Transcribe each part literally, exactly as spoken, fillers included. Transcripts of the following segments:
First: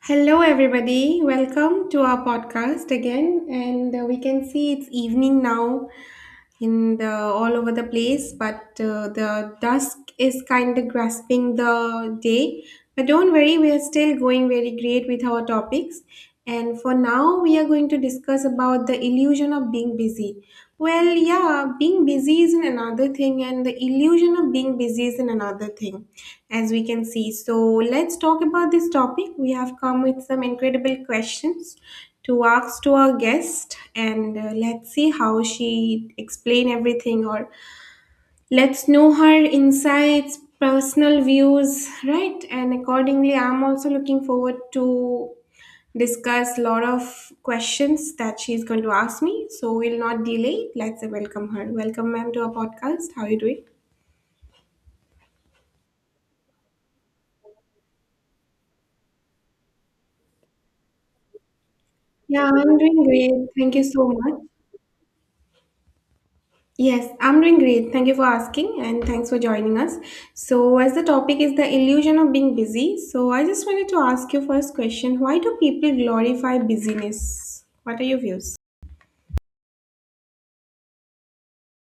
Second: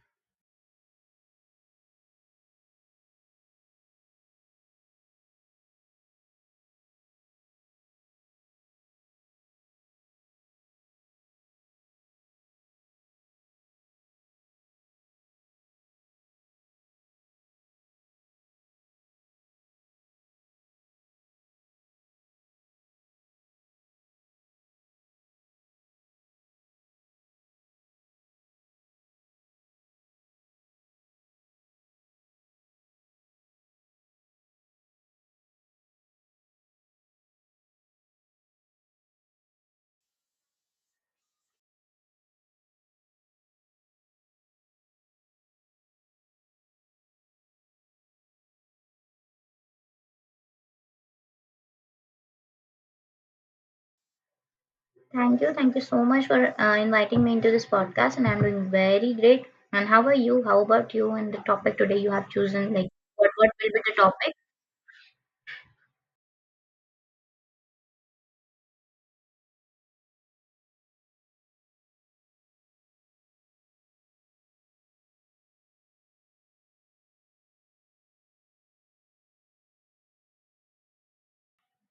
Hello, everybody. Welcome to our podcast again. And uh, We can see it's evening now, in the all over the place, but uh, the dusk is kind of grasping the day, but don't worry, we are still going very great with our topics. And for now we are going to discuss about the illusion of being busy. Well, yeah, being busy is another thing and the illusion of being busy is another thing, as we can see. So let's talk about this topic. We have come with some incredible questions to ask to our guest, and uh, let's see how she explain everything, or let's know her insights, personal views, right? And accordingly, I'm also looking forward to discuss a lot of questions that she's going to ask me. So we'll not delay, let's welcome her. Welcome, ma'am, to our podcast. How are you doing? Thank you. Thank you so much for uh, inviting me into this podcast, and I'm doing very great. And how are you? How about you and the topic today you have Yeah, I'm chosen? Like, doing what, great, what will thank be you the so much. topic? Yes, I'm doing great. Thank you for asking and thanks for joining us. So, as the topic is the illusion of being busy, so I just wanted to ask you first question, why do people glorify busyness? What are your views?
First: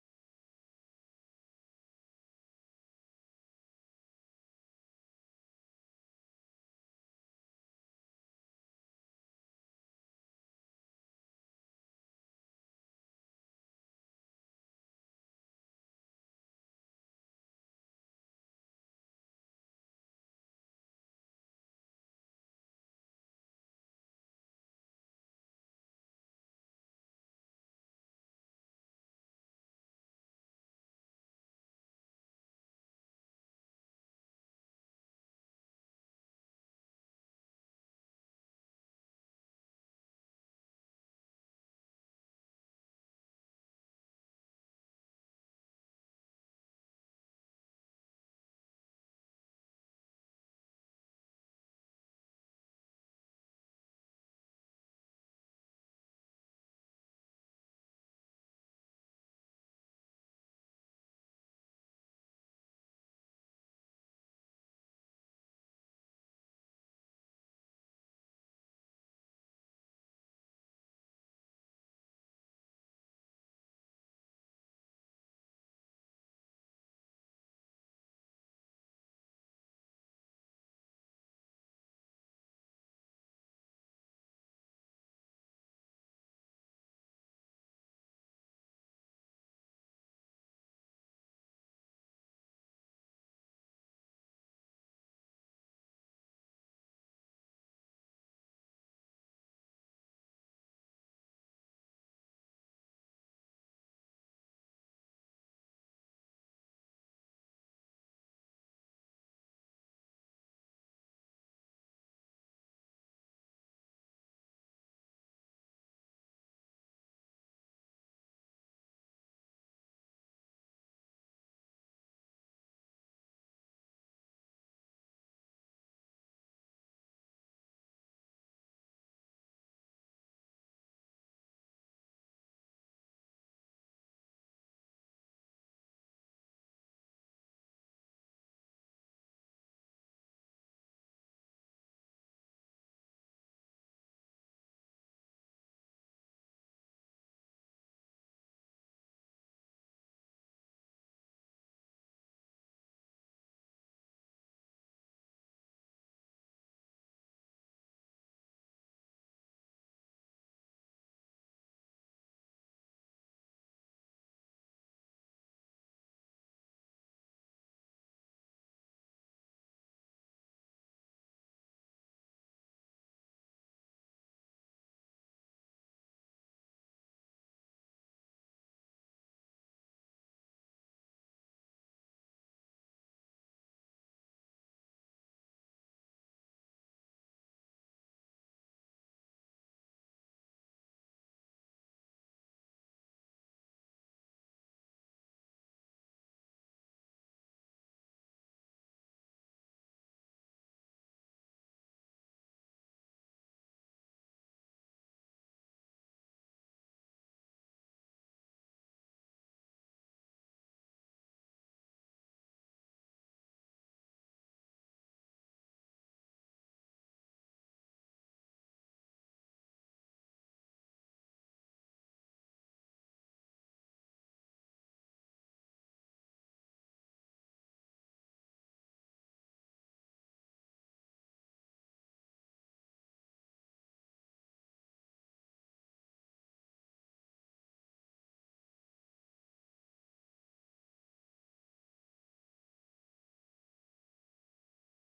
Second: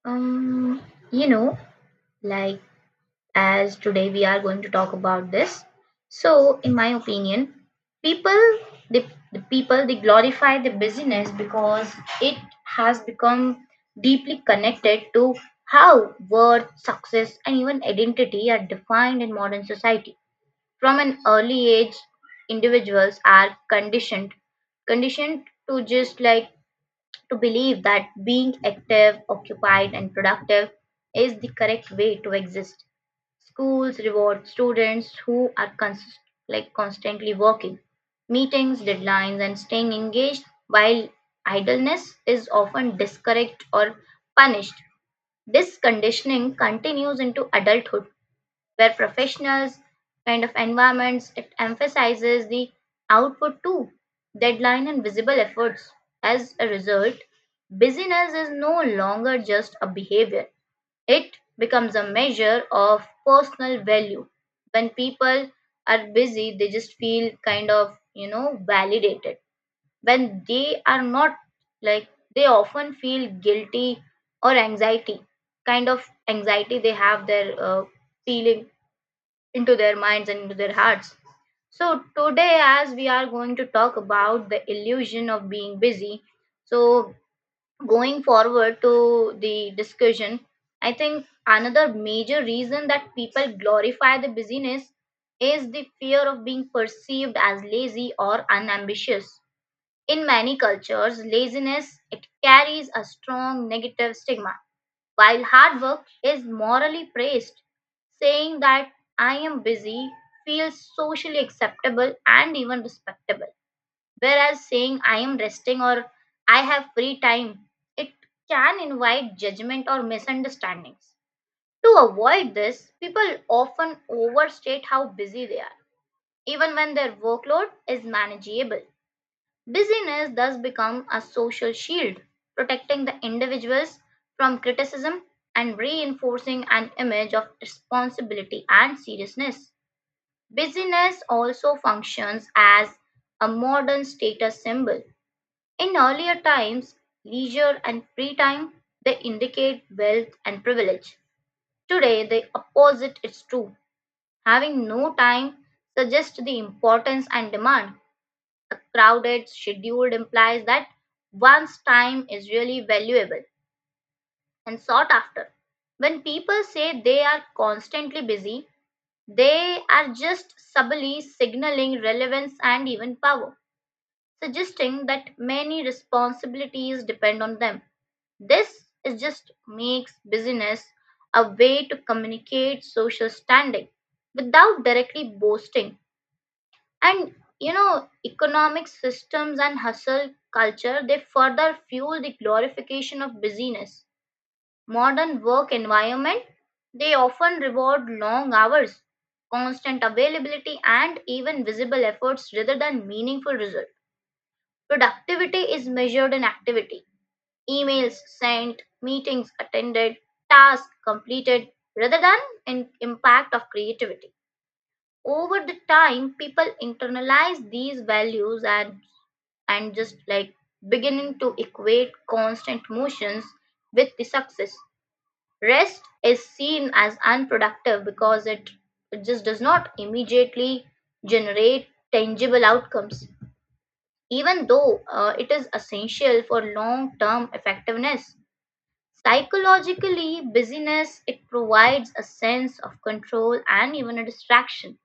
Um, you know, like, as today we are going to talk about this. So, in my opinion, people, the, the people, they glorify the busyness because it has become deeply connected to how worth, success, and even identity are defined in modern society. From an early age, individuals are conditioned conditioned to just like to believe that being active, occupied, and productive is the correct way to exist. Schools reward students who are cons- like constantly working, meetings, deadlines, and staying engaged, while idleness is often discouraged or punished. This conditioning continues into adulthood where professionals, kind of environments, it emphasizes the output, too, deadline and visible efforts. As a result, busyness is no longer just a behavior, it becomes a measure of personal value. When people are busy, they just feel, kind of, you know, validated. When they are not, like, they often feel guilty or anxiety, kind of anxiety they have their uh, feeling into their minds and into their hearts. So, today, as we are going to talk about the illusion of being busy, so going forward to the discussion, I think another major reason that people glorify the busyness is the fear of being perceived as lazy or unambitious. In many cultures, laziness, it carries a strong negative stigma, while hard work is morally praised, saying that I am busy feels socially acceptable and even respectable. Whereas saying I am resting or I have free time, it can invite judgment or misunderstandings. To avoid this, people often overstate how busy they are, even when their workload is manageable. Busyness thus becomes a social shield, protecting the individuals from criticism and reinforcing an image of responsibility and seriousness. Busyness also functions as a modern status symbol. In earlier times, leisure and free time, they indicate wealth and privilege. Today, the opposite is true. Having no time suggests the importance and demand. Crowded schedule implies that one's time is really valuable and sought after. When people say they are constantly busy, they are just subtly signaling relevance and even power, suggesting that many responsibilities depend on them. This is just makes busyness a way to communicate social standing without directly boasting. And, you know, economic systems and hustle culture, they further fuel the glorification of busyness. Modern work environment, they often reward long hours, constant availability, and even visible efforts rather than meaningful result. Productivity is measured in activity, emails sent, meetings attended, tasks completed, rather than in impact of creativity. Over the time, people internalize these values and and just like beginning to equate constant motions with the success. Rest is seen as unproductive because it, it just does not immediately generate tangible outcomes, even though uh, it is essential for long term effectiveness. Psychologically, busyness, it provides a sense of control and even a distraction.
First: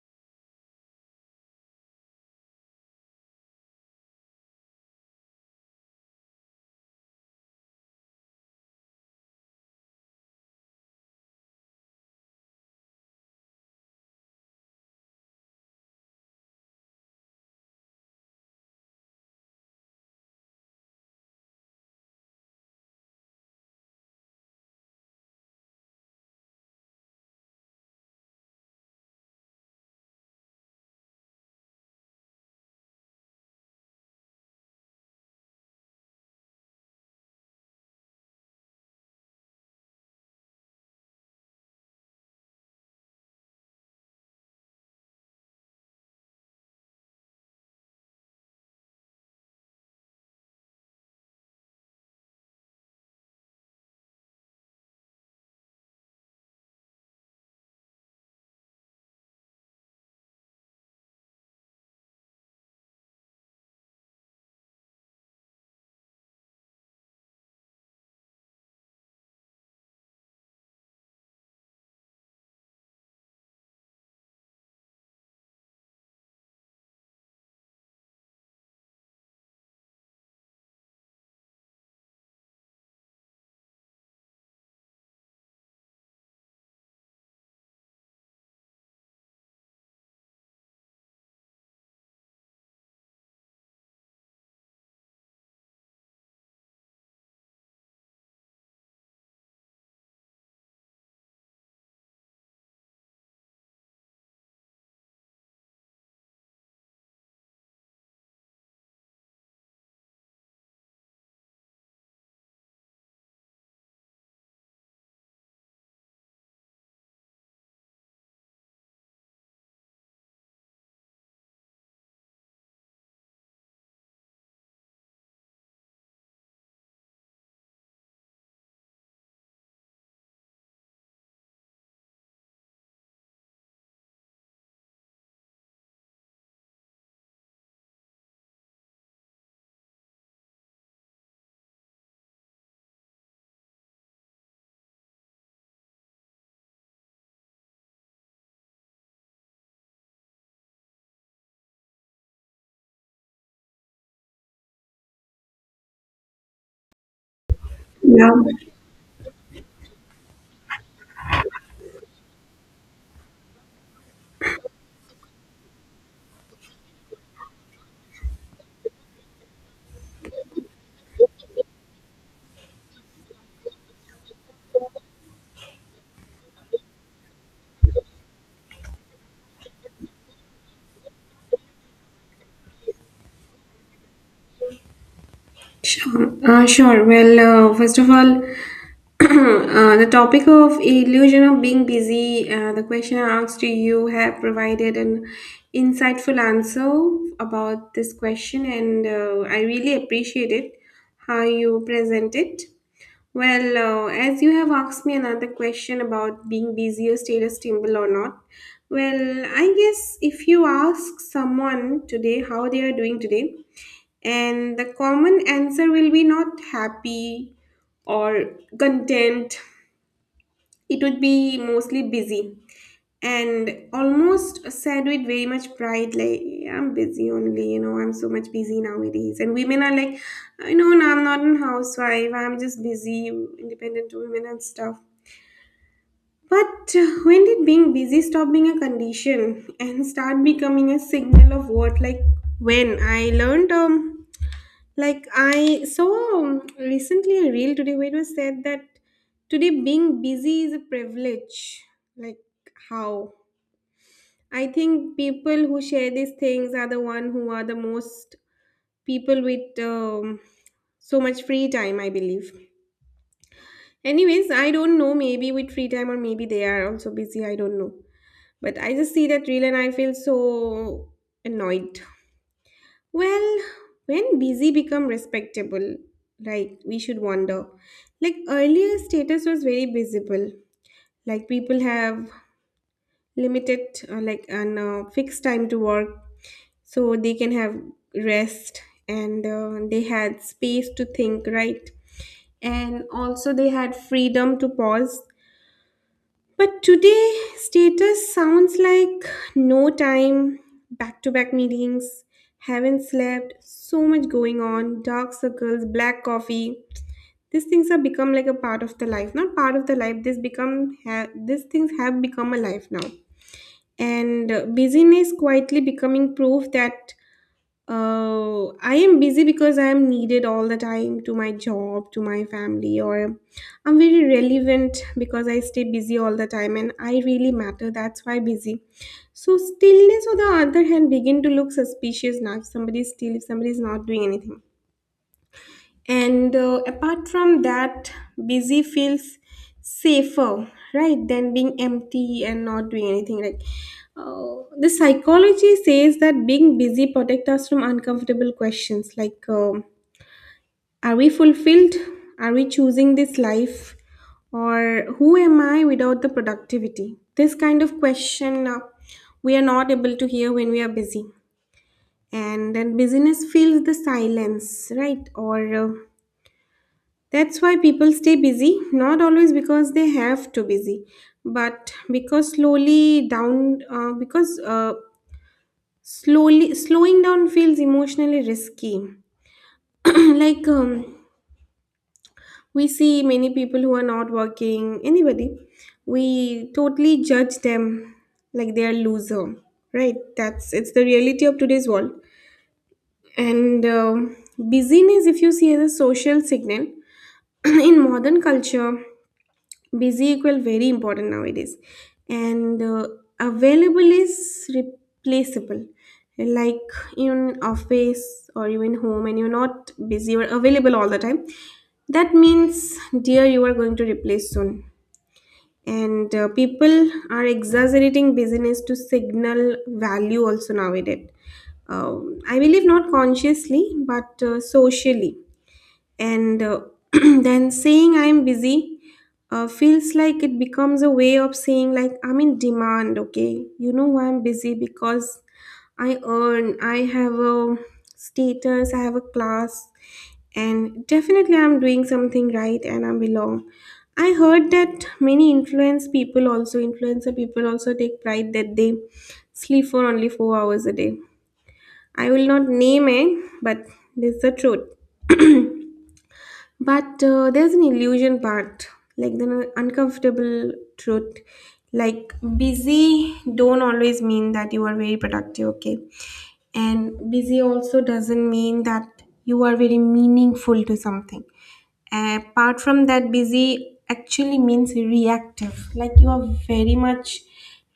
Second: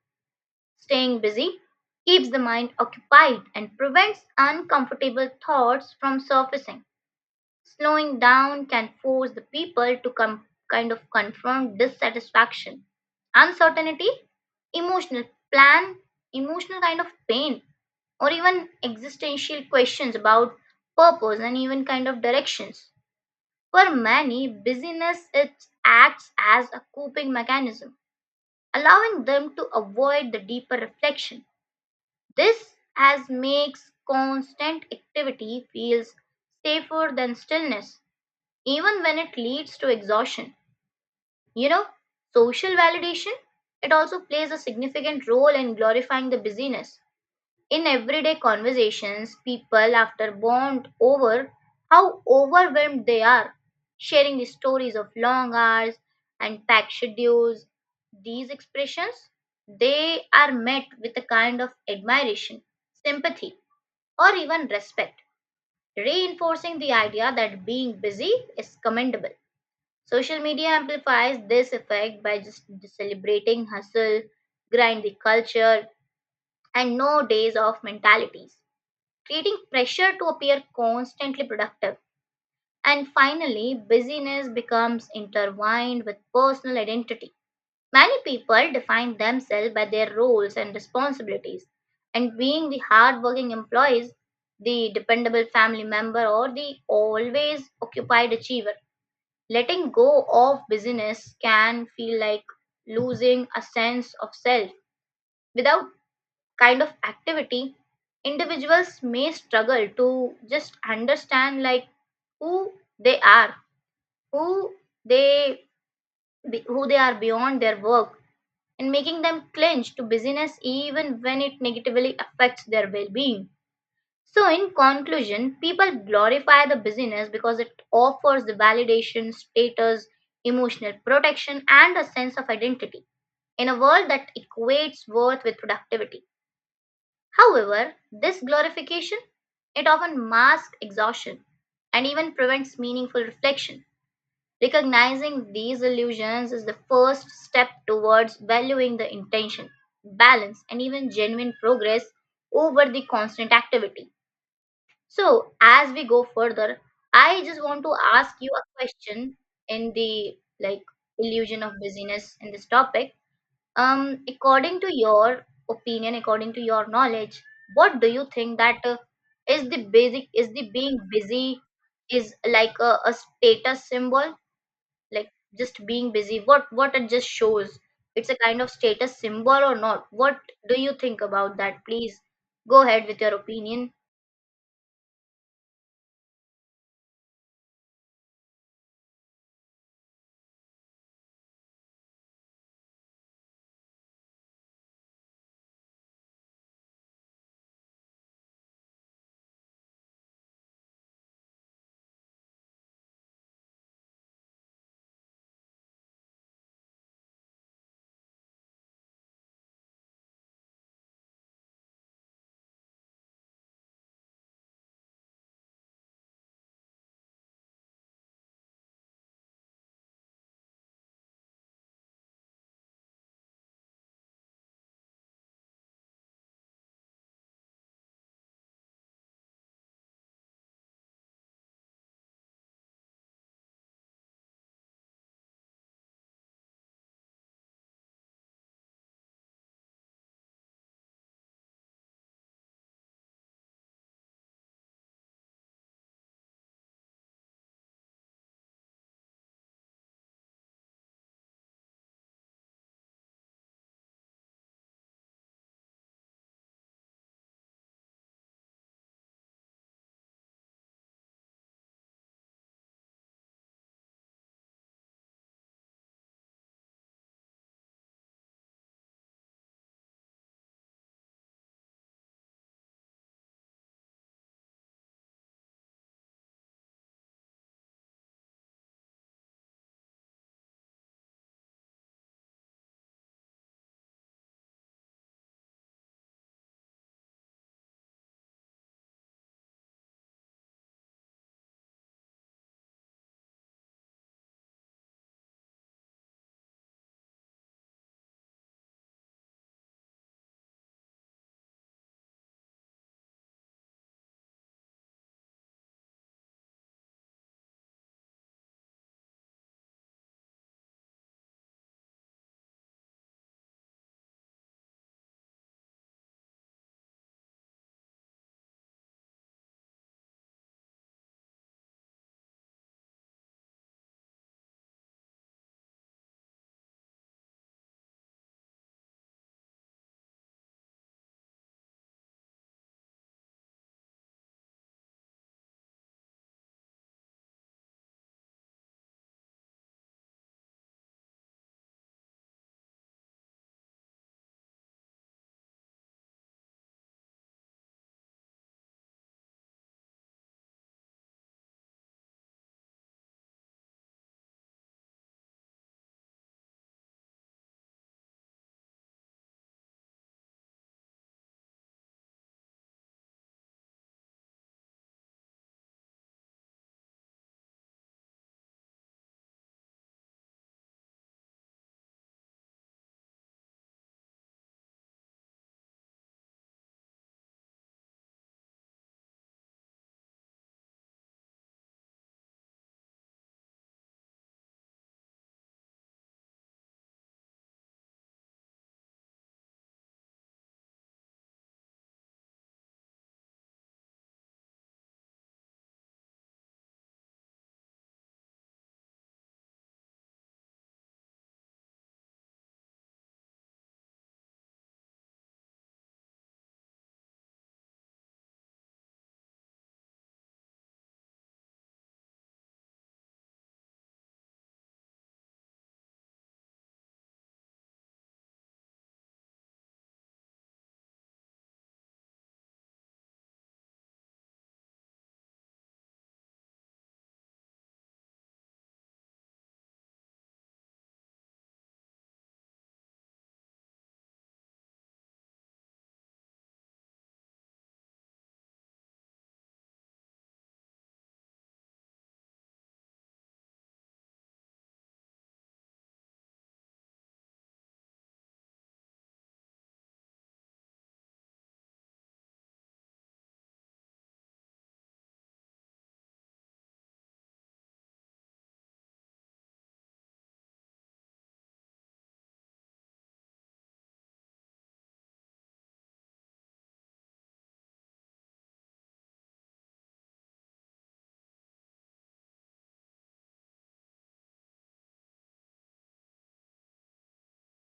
Staying busy keeps the mind occupied and prevents uncomfortable thoughts from surfacing. Slowing down can force the people to com- kind of confront dissatisfaction, uncertainty, emotional plan, emotional kind of pain, or even existential questions about purpose and even kind of directions. For many, busyness, it acts as a coping mechanism, allowing them to avoid the deeper reflection. This as makes constant activity feels safer than stillness, even when it leads to exhaustion. You know, social validation, it also plays a significant role in glorifying the busyness. In everyday conversations, people after bond over how overwhelmed they are, sharing the stories of long hours and packed schedules. These expressions, they are met with a kind of admiration, sympathy, or even respect, reinforcing the idea that being busy is commendable. Social media amplifies this effect by just celebrating hustle, grind the culture, and no days off mentalities, creating pressure to appear constantly productive. And finally, busyness becomes intertwined with personal identity. Many people define themselves by their roles and responsibilities, and being the hardworking employees, the dependable family member, or the always occupied achiever. Letting go of busyness can feel like losing a sense of self. Without kind of activity, individuals may struggle to just understand like who they are, who they be- who they are beyond their work, and making them clinch to busyness even when it negatively affects their well being. So, in conclusion, people glorify the busyness because it offers the validation, status, emotional protection, and a sense of identity in a world that equates worth with productivity. However, this glorification, it often masks exhaustion and even prevents meaningful reflection. Recognizing these illusions is the first step towards valuing the intention, balance, and even genuine progress over the constant activity. So, as we go further, I just want to Yeah, ask you a question in the like illusion of busyness in this topic. Um, according to your opinion, according to your knowledge, what do you think that uh, is the basic is the being busy is like a, a status symbol, like, just being busy, what what it just shows, it's a kind of status symbol or not? What do you think about that? Please go ahead with your opinion. sure. Uh, sure. Well, uh, first of all, uh, the topic of illusion of being busy, uh, the question I asked to you have provided an insightful answer about this question, and uh, I really appreciate it how you present it. Well, uh, as you have asked me another question about being busy or status symbol or not, well, I guess if you ask someone today how they are doing today, and the common answer will be not happy or content, it would be mostly busy and almost said with very much pride, like "Yeah, I'm busy only, you know, I'm so much busy nowadays," and women are like, "I know, no, I'm not a housewife, I'm just busy, independent women," and stuff. But uh, when did being busy stop being a condition and start becoming a signal of what? Like when I learned, um like I saw, um, recently a reel today where it was said that today being busy is a privilege. Like how? I think people who share these things are the one who are the most people with, um, so much free time, I believe. Anyways, I don't know, maybe with free time or maybe they are also busy, I don't know. But I just see that reel and I feel so annoyed. Well, when busy become respectable, like we should wonder. Like earlier status was very visible. Like people have limited, uh, like an uh, fixed time to work so they can have rest, and uh, they had space to think, right? And also they had freedom to pause. But today status sounds like no time, back to back meetings, haven't slept, so much going on, dark circles, black coffee. These things have become like a part of the life. Not part of the life, this become ha- these things have become a life now. And uh, busyness quietly becoming proof that, oh, I am busy because I am needed all the time to my job, to my family, or I'm very relevant because I stay busy all the time and I really matter. That's why busy. So stillness on the other hand begin to look suspicious now, if somebody's still, if somebody is not doing anything. And uh, apart from that, busy feels safer, right, than being empty and not doing anything. Like uh, the psychology says that being busy protects us from uncomfortable questions like, um are we fulfilled? Are we choosing this life? Or who am I without the productivity? This kind of question, uh, we are not able to hear when we are busy. And then busyness fills the silence, right? Or uh, That's why people stay busy, not always because they have to busy, but because slowly down, uh, because uh, slowly slowing down feels emotionally risky. like um, we see many people who are not working, anybody, we totally judge them, like they are loser, right? That's, it's the reality of today's world. And um busyness, if you see, as a social signal, in modern culture, busy equal very important nowadays. And uh, available is replaceable. Like in office or even home, and you're not busy or available all the time, that means, dear, you are going to replace soon. And uh, people are exaggerating busyness to signal value also nowadays. um, I believe not consciously but uh, socially. And uh, then saying I'm busy, uh, feels like it becomes a way of saying like I'm in demand. Okay, you know why I'm busy? Because I earn, I have a status, I have a class, and definitely I'm doing something right and I belong. I heard that many influence people also influencer people also take pride that they sleep for only four hours a day. I will not name it, but this is the truth. But uh, there's an illusion part, like the uncomfortable truth. Like busy don't always mean that you are very productive, okay? And busy also doesn't mean that you are very meaningful to something. Apart from that, busy actually means reactive. Like you are very much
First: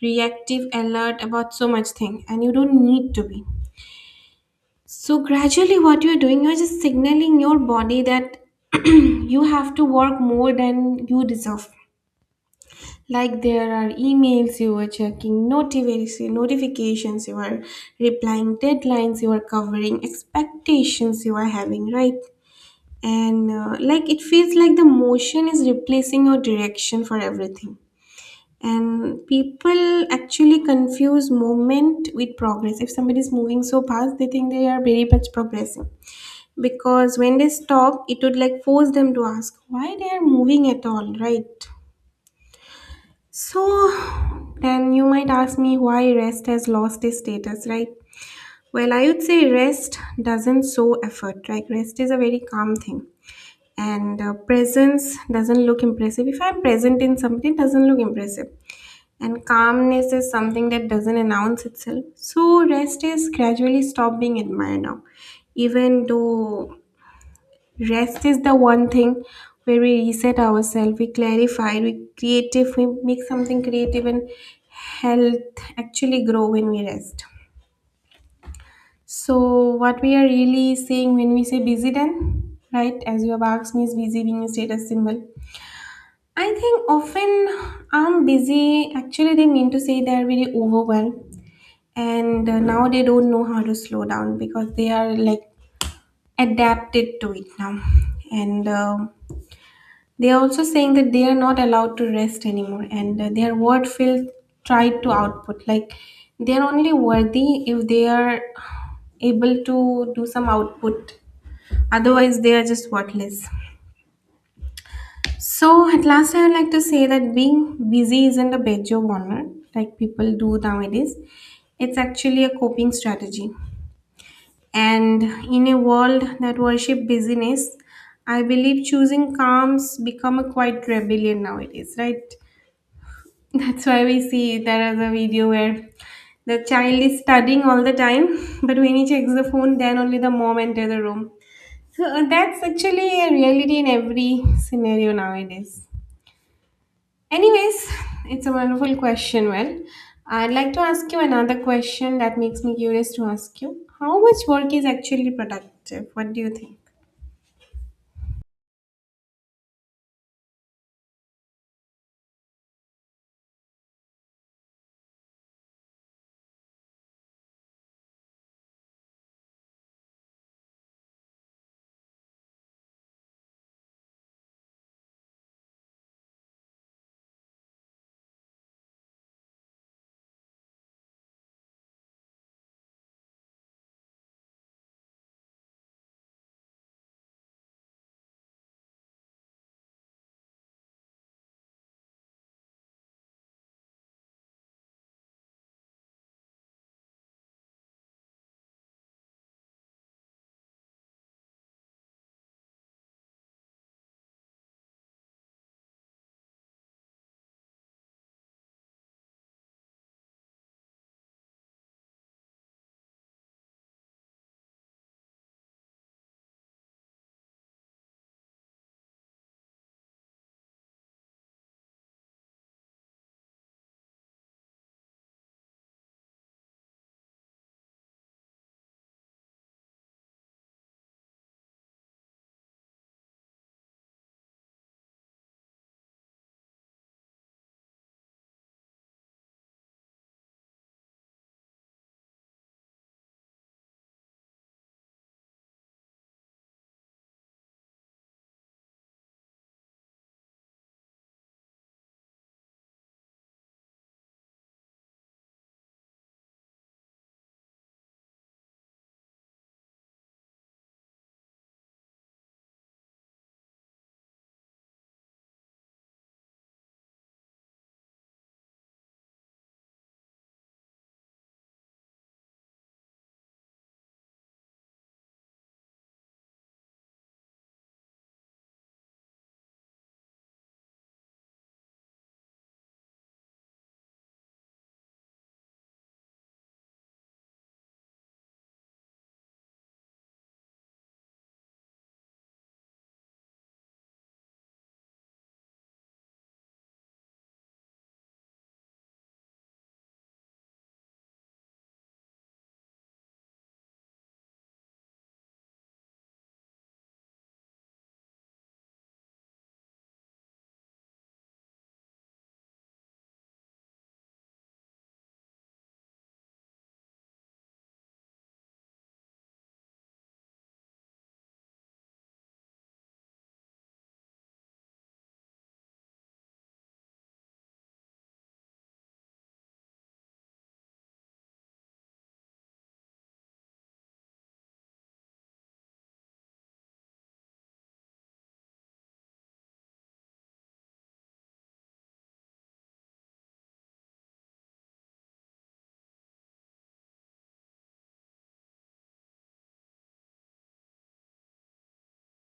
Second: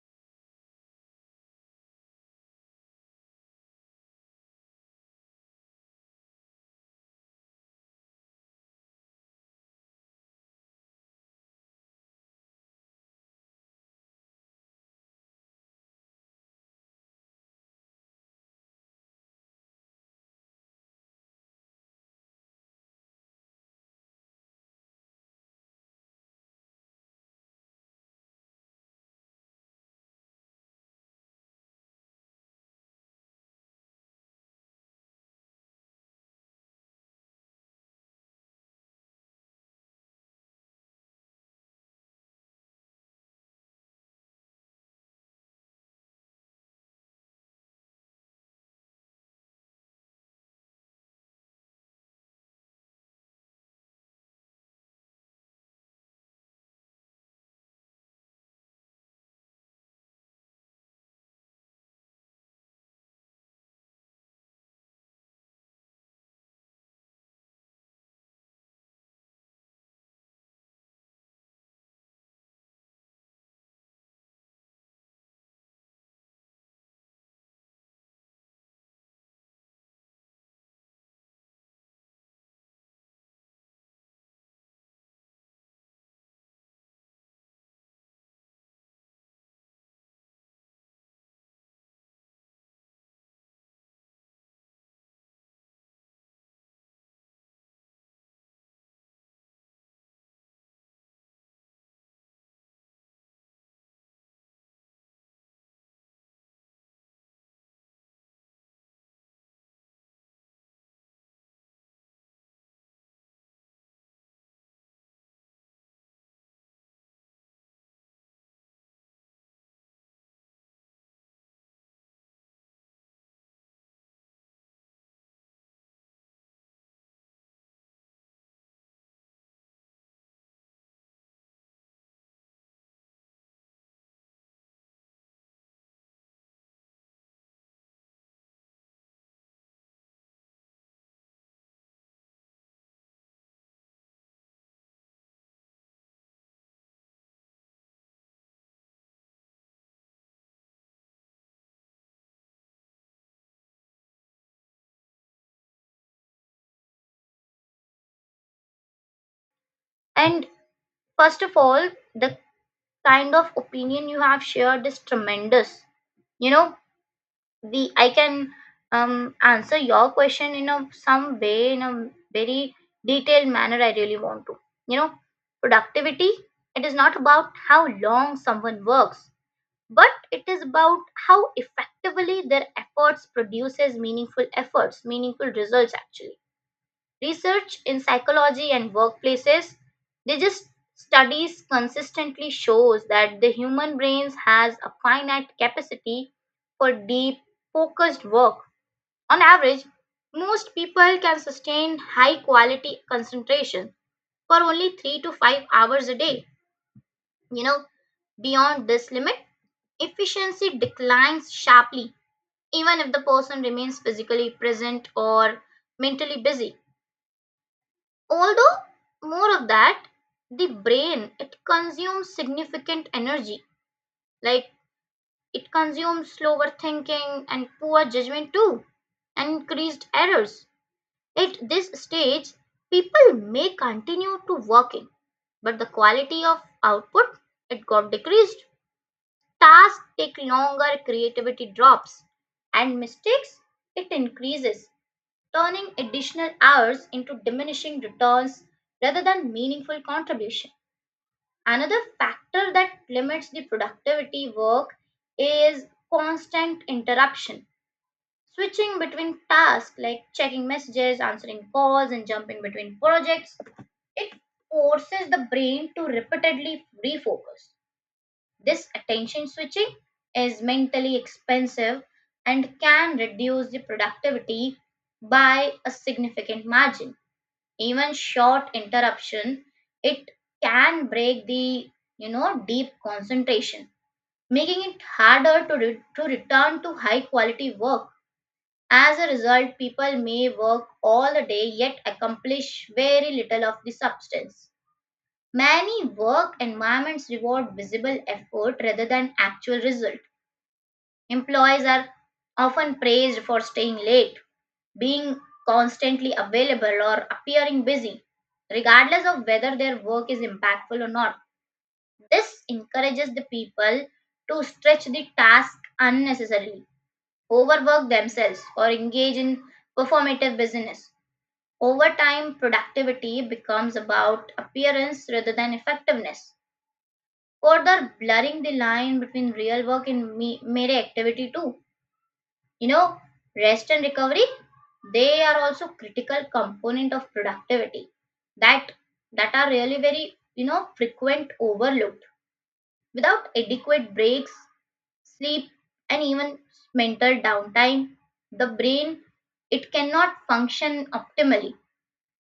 reactive, alert about so much thing, and you don't need to be. So gradually what you're doing, you're just signaling your body that you have to work more than you deserve. Like there are emails you are checking, notific- notifications you are replying, deadlines you are covering, expectations you are having, right? And uh, like it feels like the motion is replacing your direction for everything. And people actually confuse movement with progress. If somebody is moving so fast, they think they are very much progressing, because when they stop, it would like force them to ask why they are moving at all, right? So then you might ask me, why rest has lost its status, right? Well, I would say rest doesn't show effort. Like rest is a very calm thing. And uh, presence doesn't look impressive. If I'm present in something, it doesn't look impressive. And calmness is something that doesn't announce itself. So rest is gradually stop being admired now, even though rest is the one thing where we reset ourselves, we clarify, we creative, we make something creative, and health actually grow when we rest. So what we are really saying when we say busy then, right? As you have asked me, is busy being a status symbol. I think often I'm busy, actually, they mean to say they are very overwhelmed, and uh, now they don't know how to slow down because they are like adapted to it now, and. um They're also saying that they are not allowed to rest anymore, and uh, their word filled tried to output. Like they're only worthy if they are able to do some output. Otherwise, they are just worthless. So at last, I would like to say that being busy isn't a badge of honor like people do nowadays. It's actually a coping strategy. And in a world that worship busyness, I believe choosing calms become a quite rebellion nowadays, right? That's why we see there is a video where the child is studying all the time, but when he checks the phone, then only the mom enters the room. So uh, that's actually a reality in every scenario nowadays. Anyways, it's a wonderful question. Well, I'd like to ask you another question that makes me curious to ask you. How much work is actually productive? What do you think? And first of all, the kind of opinion you have shared is tremendous. You know, the, I can um answer your question in a some way in a very detailed manner. I really want to, you know, productivity, it is not about how long someone works, but it is about how effectively their efforts produces meaningful efforts, meaningful results actually. Research in psychology and workplaces, they just, studies consistently shows that the human brains has a finite capacity for deep focused work. On average, most people can sustain high quality concentration for only three to five hours a day. You know, beyond this limit, efficiency declines sharply, even if the person remains physically present or mentally busy. Although, more of that, the brain, it consumes significant energy, like it consumes slower thinking and poor judgment too, and increased errors. At this stage, people may continue to working, but the quality of output, it got decreased. Tasks take longer, creativity drops, and mistakes, it increases, turning additional hours into diminishing returns rather than meaningful contribution. Another factor that limits the productivity work is constant interruption. Switching between tasks like checking messages, answering calls, and jumping between projects, it forces the brain to repeatedly refocus. This attention switching is mentally expensive and can reduce the productivity by a significant margin. Even short interruption, it can break the, you know, deep concentration, making it harder to, re- to return to high quality work. As a result, people may work all the day yet accomplish very little of the substance. Many work environments reward visible effort rather than actual result. Employees are often praised for staying late, being constantly available, or appearing busy, regardless of whether their work is impactful or not. This encourages the people to stretch the task unnecessarily, overwork themselves, or engage in performative business. Over time, productivity becomes about appearance rather than effectiveness, further blurring the line between real work and me- mere activity, too. You know, rest and recovery, they are also critical component of productivity that that are really very, you know, frequent overlooked. Without adequate breaks, sleep, and even mental downtime, the brain, it cannot function optimally.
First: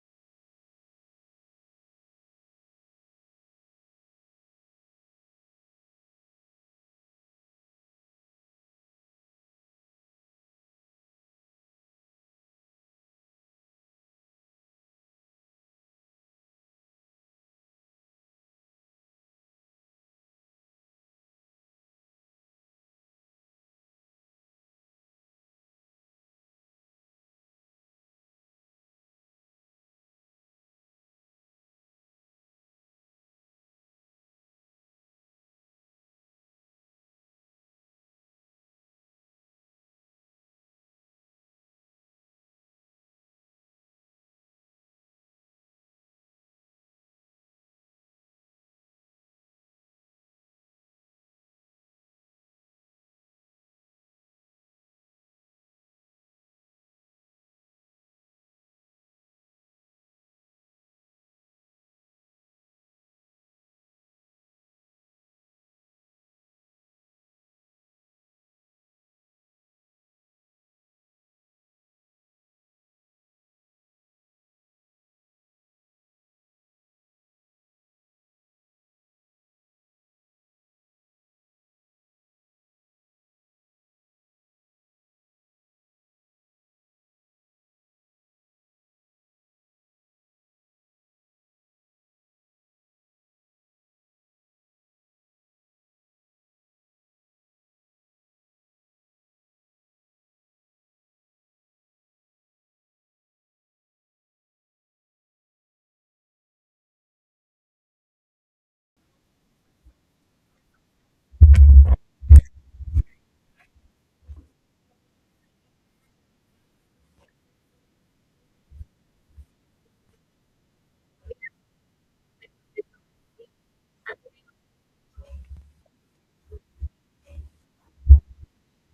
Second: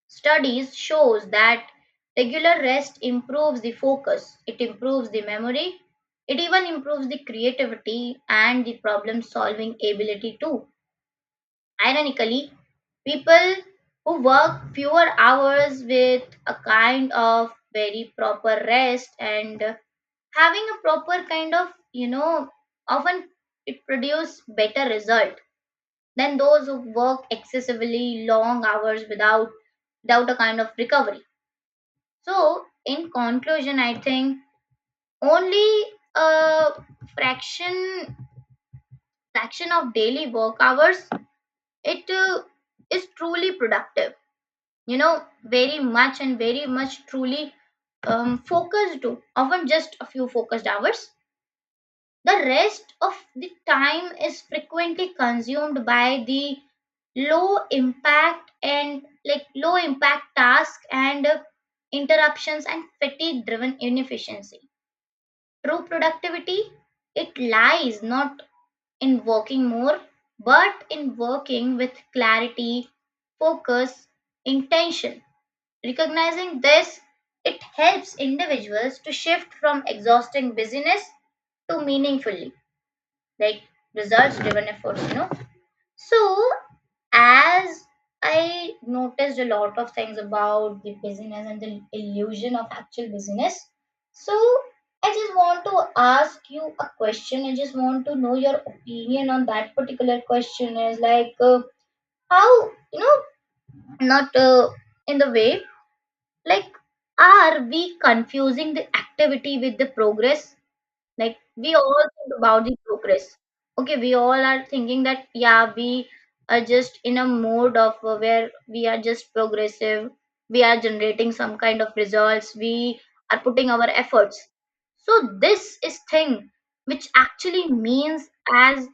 Studies shows that regular rest improves the focus, it improves the memory, it even improves the creativity and the problem solving ability too. Ironically, people who work fewer hours with a kind of very proper rest and having a proper kind of, you know, often it produce better result than those who work excessively long hours without without a kind of recovery. So, in conclusion, I think only a fraction fraction of daily work hours it uh, is truly productive, you know, very much and very much truly um, focused to, often just a few focused hours. The rest of the time is frequently consumed by the low impact and like low impact task and uh, interruptions and fatigue driven inefficiency. True productivity, it lies not in working more, but in working with clarity, focus, intention. Recognizing this, it helps individuals to shift from exhausting busyness to meaningfully, like, results driven efforts, you know. So, as I noticed a lot of things about the business and the illusion of actual business, so I just want to ask you a question. I just want to know your opinion on that particular question is like, uh, how, you know, not uh, in the way, like, are we confusing the activity with the progress? Like we all think about the progress. Okay, we all are thinking that yeah, we are just in a mode of uh, where we are just progressive. We are generating some kind of results. We are putting our efforts. So this is thing which actually means as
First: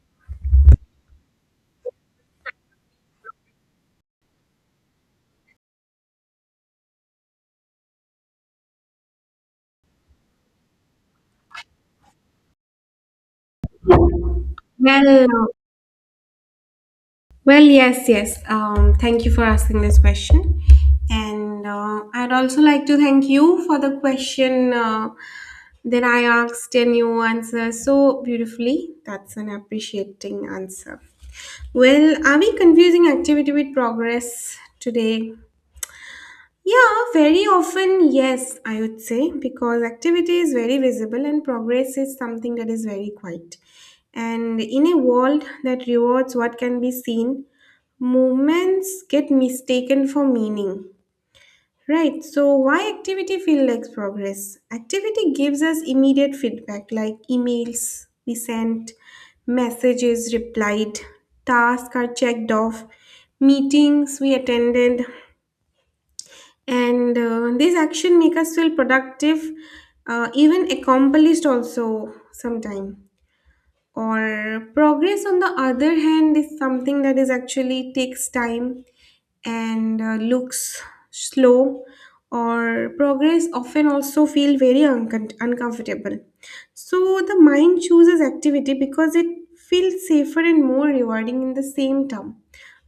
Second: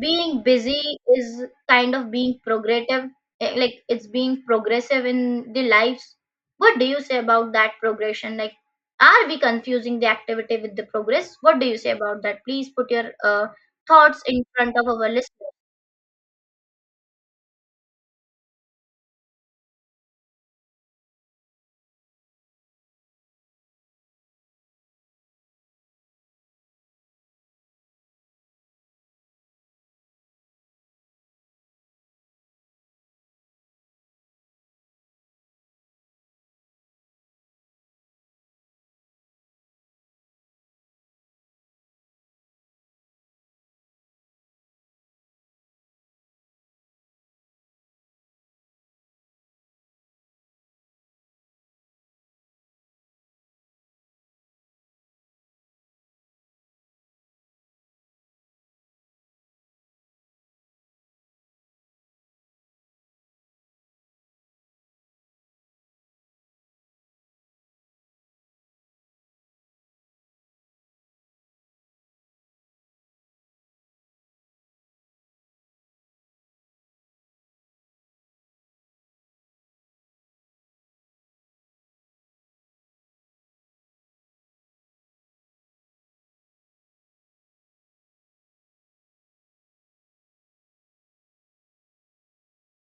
being busy is kind of being progressive, eh, like it's being progressive in the lives. What do you say about that progression? Like, are we confusing the activity with the progress? What do you say about that? Please put your uh, thoughts in front of our Well, listeners. well, yes, yes. Um, thank you for asking this question. And uh, I'd also like to thank you for the question, uh, that I asked and you answer so beautifully. That's an appreciating answer. Well, are we confusing activity with progress today? Yeah, very often, yes, I would say, because activity is very visible and progress is something that is very quiet. And in a world that rewards what can be seen, movements get mistaken for meaning. Right, so why activity feel like progress? Activity gives us immediate feedback like emails we sent, messages replied, tasks are checked off, meetings we attended, and uh, these action make us feel productive, uh, even accomplished also sometime. Or progress, on the other hand, is something that is actually takes time and uh, looks slow. Or progress often also feel very uncon uncomfortable, so the mind chooses activity because it feels safer and more rewarding in the same term,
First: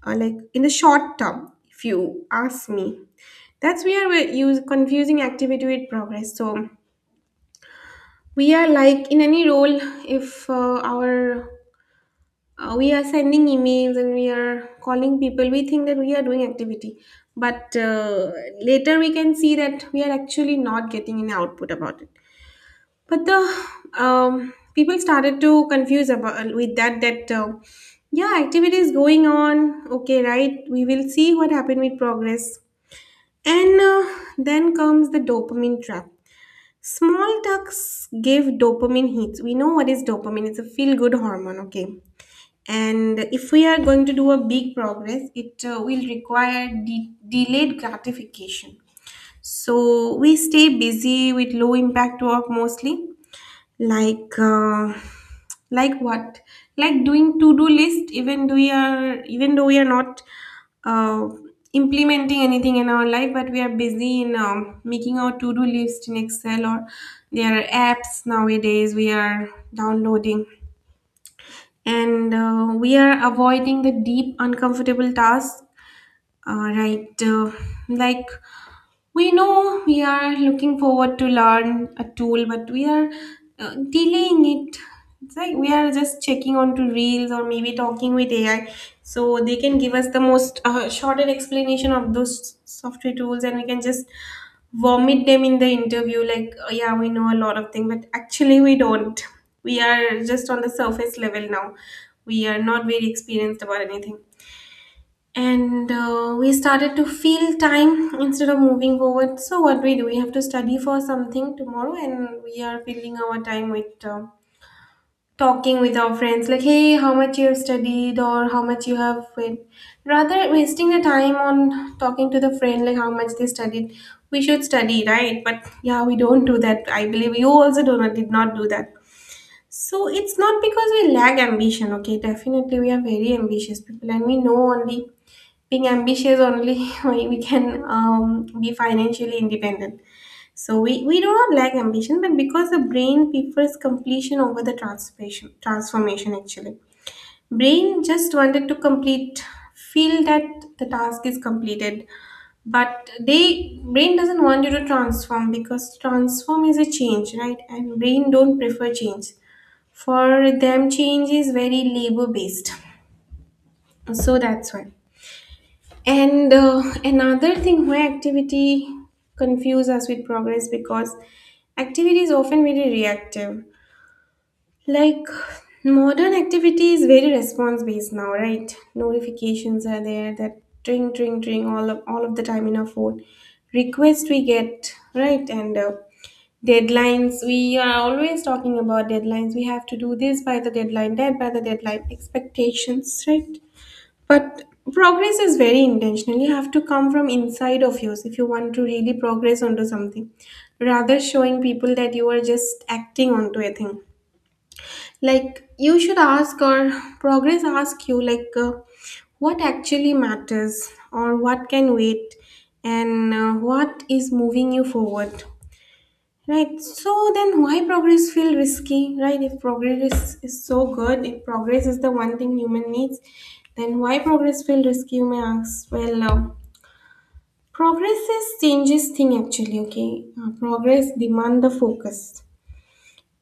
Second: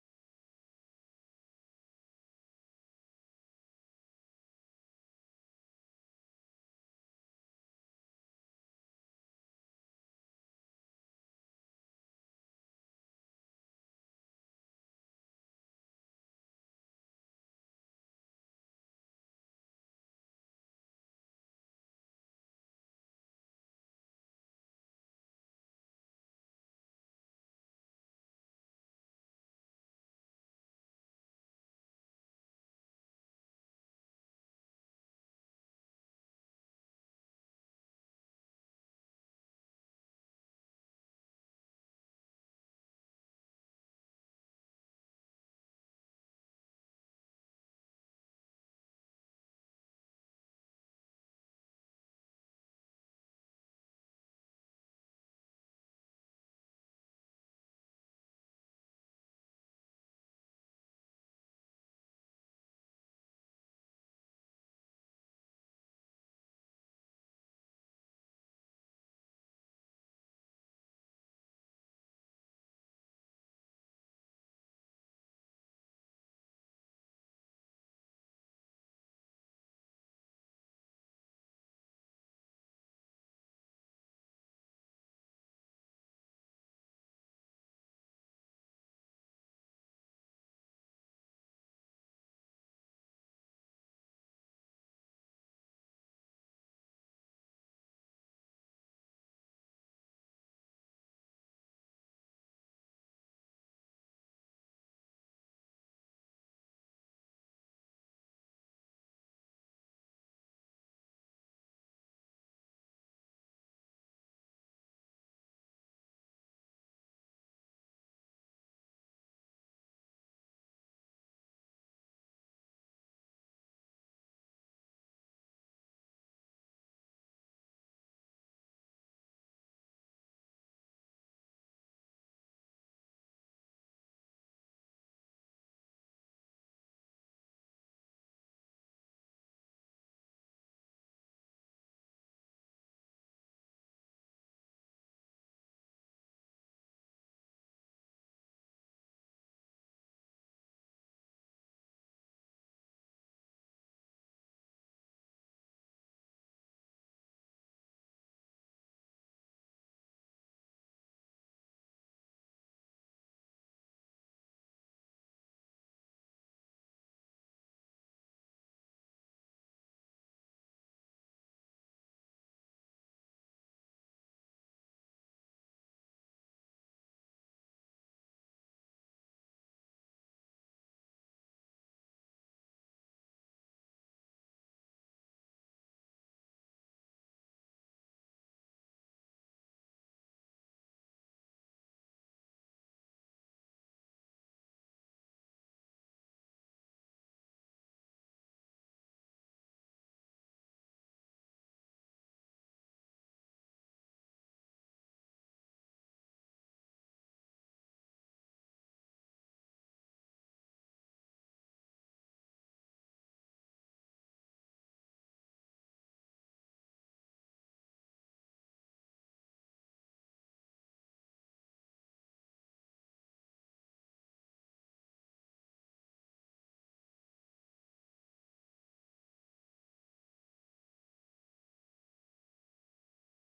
uh, like in the short term if you ask me. That's where we're use confusing activity with progress. So we are like in any role, if uh, our uh, we are sending emails and we are calling people, we think that we are doing activity, but uh, later we can see that we are actually not getting any output about it. But the, um, people started to confuse about uh, with that that uh, yeah, activity is going on, okay, right, we will see what happened with progress. And uh, Then comes the dopamine trap. Small tucks give dopamine hits. We know what is dopamine, it's a feel good hormone, okay. And if we are going to do a big progress, it uh, will require de- delayed gratification. So we stay busy with low impact work mostly, like uh, like what? Like doing to do list, even though we are, even though we are not, uh, implementing anything in our life, but we are busy in um, making our to do list in excel, or there are apps nowadays we are downloading. And uh, we are avoiding the deep uncomfortable task. Uh, right uh, Like, we know we are looking forward to learn a tool, but we are uh, delaying it. It's like we are just checking onto reels or maybe talking with ai, so they can give us the most uh, shorter explanation of those software tools and we can just vomit them in the interview like, oh, yeah, we know a lot of things but actually we don't. We are just on the surface level now. We are not very experienced about anything. And uh, we started to feel time instead of moving forward. So what we do, we have to study for something tomorrow and we are filling our time with uh, talking with our friends like, hey, how much you have studied or how much you have read. Rather wasting the time on talking to the friend like how much they studied, we should study, right? But yeah, we don't do that. I believe you also do not did not do that. So it's not because we lack ambition, okay? Definitely, we are very ambitious people, and we know only being ambitious only we we can um, be financially independent. So we we do not lack ambition, but because the brain prefers completion over the transformation. Transformation actually, brain just wanted to complete, feel that the task is completed, but they brain doesn't want you to transform because transform is a change, right? And brain don't prefer change. For them, change is very labor based. So that's why. And uh, another thing why activity confuse us with progress, because activity is often very reactive. Like modern activity is very response based now, right? Notifications are there that tring tring tring all of all of the time in our phone. Request we get, right? And uh, deadlines, we are always talking about deadlines. We have to do this by the deadline, that by the deadline, expectations, right? But progress is very intentional. You have to come from inside of yours if you want to really progress onto something, rather showing people that you are just acting onto a thing. Like, you should ask, or progress ask you like, uh, what actually matters or what can wait and uh, what is moving you forward. Right. So then why progress feel risky, right? If progress is, is so good, if progress is the one thing human needs, then why progress feel risky, you may ask? Well, uh, progress is changes thing actually, okay? Uh, progress demand the focus.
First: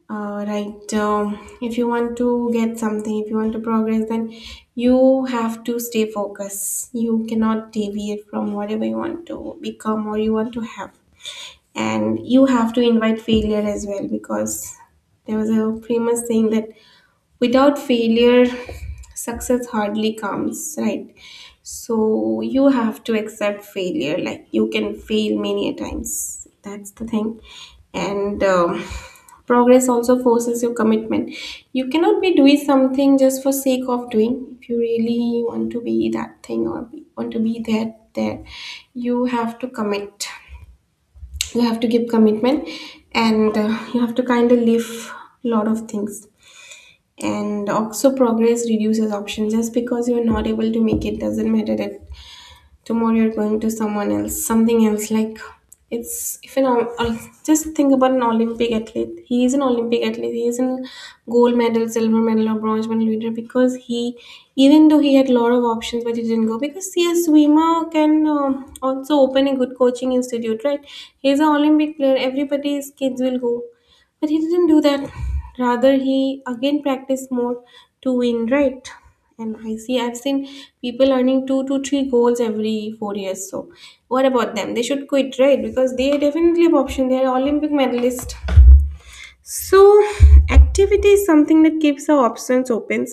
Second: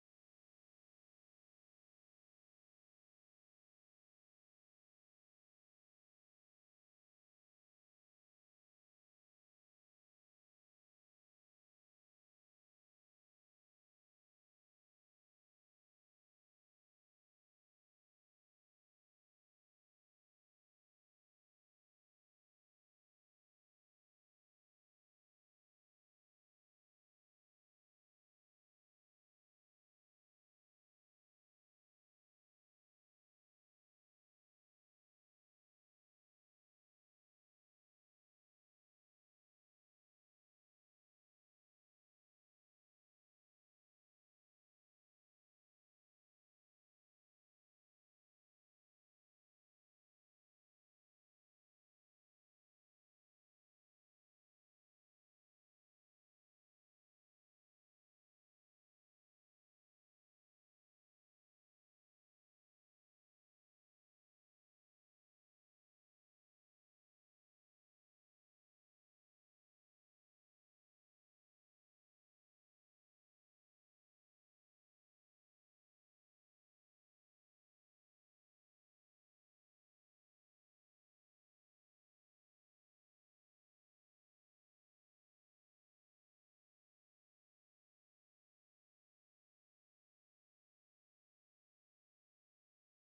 Uh, right. Um, if you want to get something, if you want to progress, then you have to stay focused. You cannot deviate from whatever you want to become or you want to have, and you have to invite failure as well. Because there was a famous saying that without failure, success hardly comes, right? So you have to accept failure, like you can fail many a times, that's the thing. And um, progress also forces your commitment. You cannot be doing something just for sake of doing. If you really want to be that thing, or be, want to be there there you have to commit. You have to give commitment. And uh, you have to kind of leave a lot of things. And also progress reduces options, just because you're not able to make it doesn't matter that tomorrow you're going to someone else, something else. Like, it's, if you know, I'll just think about an olympic athlete. He is an olympic athlete, he is an gold medal, silver medal or bronze medal winner, because he, even though he had a lot of options, but he didn't go. Because see, a swimmer can um, also open a good coaching institute, right? He's an olympic player, everybody's kids will go. But he didn't do that. Rather, he again practiced more to win, right? And I see I've seen people earning two to three goals every four years. So what about them? They should quit, right? Because they definitely have option, they are Olympic medalists. So activity is something that keeps our options open,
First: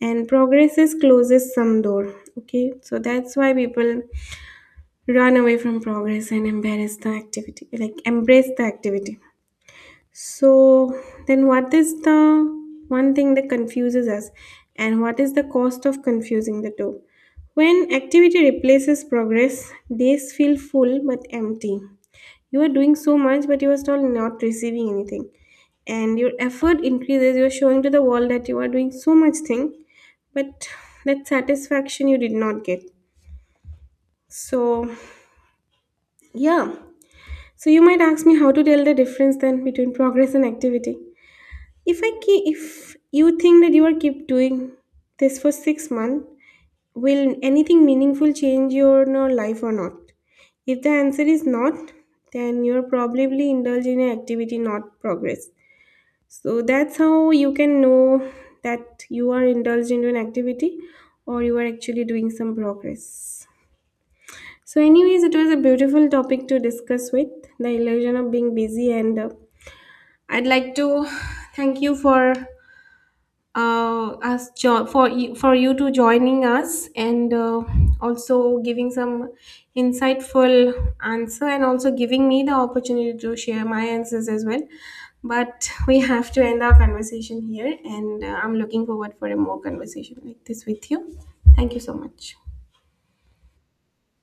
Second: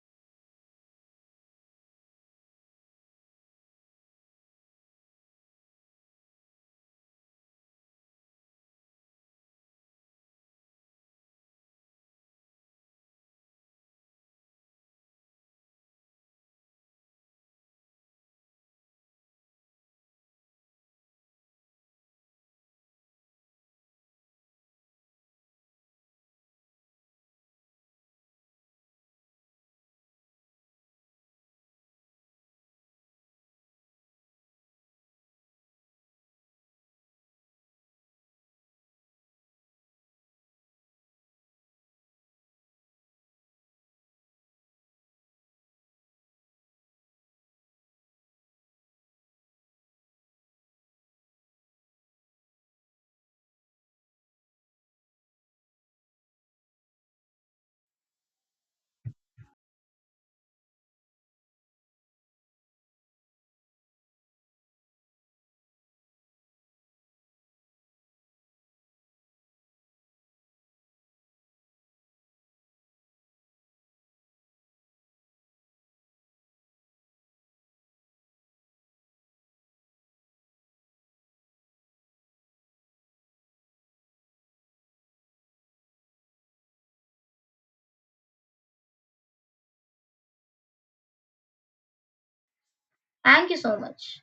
and progresses closes some door. Okay. So that's why people run away from progress and embarrass the activity. Like, embrace the activity. So then what is the one thing that confuses us, and what is the cost of confusing the two? When activity replaces progress, days feel full but empty. You are doing so much but you are still not receiving anything. And your effort increases, you are showing to the world that you are doing so much thing, but that satisfaction you did not get. So, yeah. So you might ask me how to tell the difference then between progress and activity. If I keep, If you think that you are keep doing this for six months, will anything meaningful change your no life or not? If the answer is not, then you're probably indulging in activity, not progress. So that's how you can know that you are indulged into an activity or you are actually doing some progress. So, anyways, it was a beautiful topic to discuss, with the illusion of being busy, and uh, I'd like to thank you for uh, us jo- for you, for you to joining us, and uh, also giving some insightful answer, and also giving me the opportunity to share my answers as well. But we have to end our conversation here, and uh, I'm looking forward for a more conversation like this with you. Thank you so much. Thank you so much.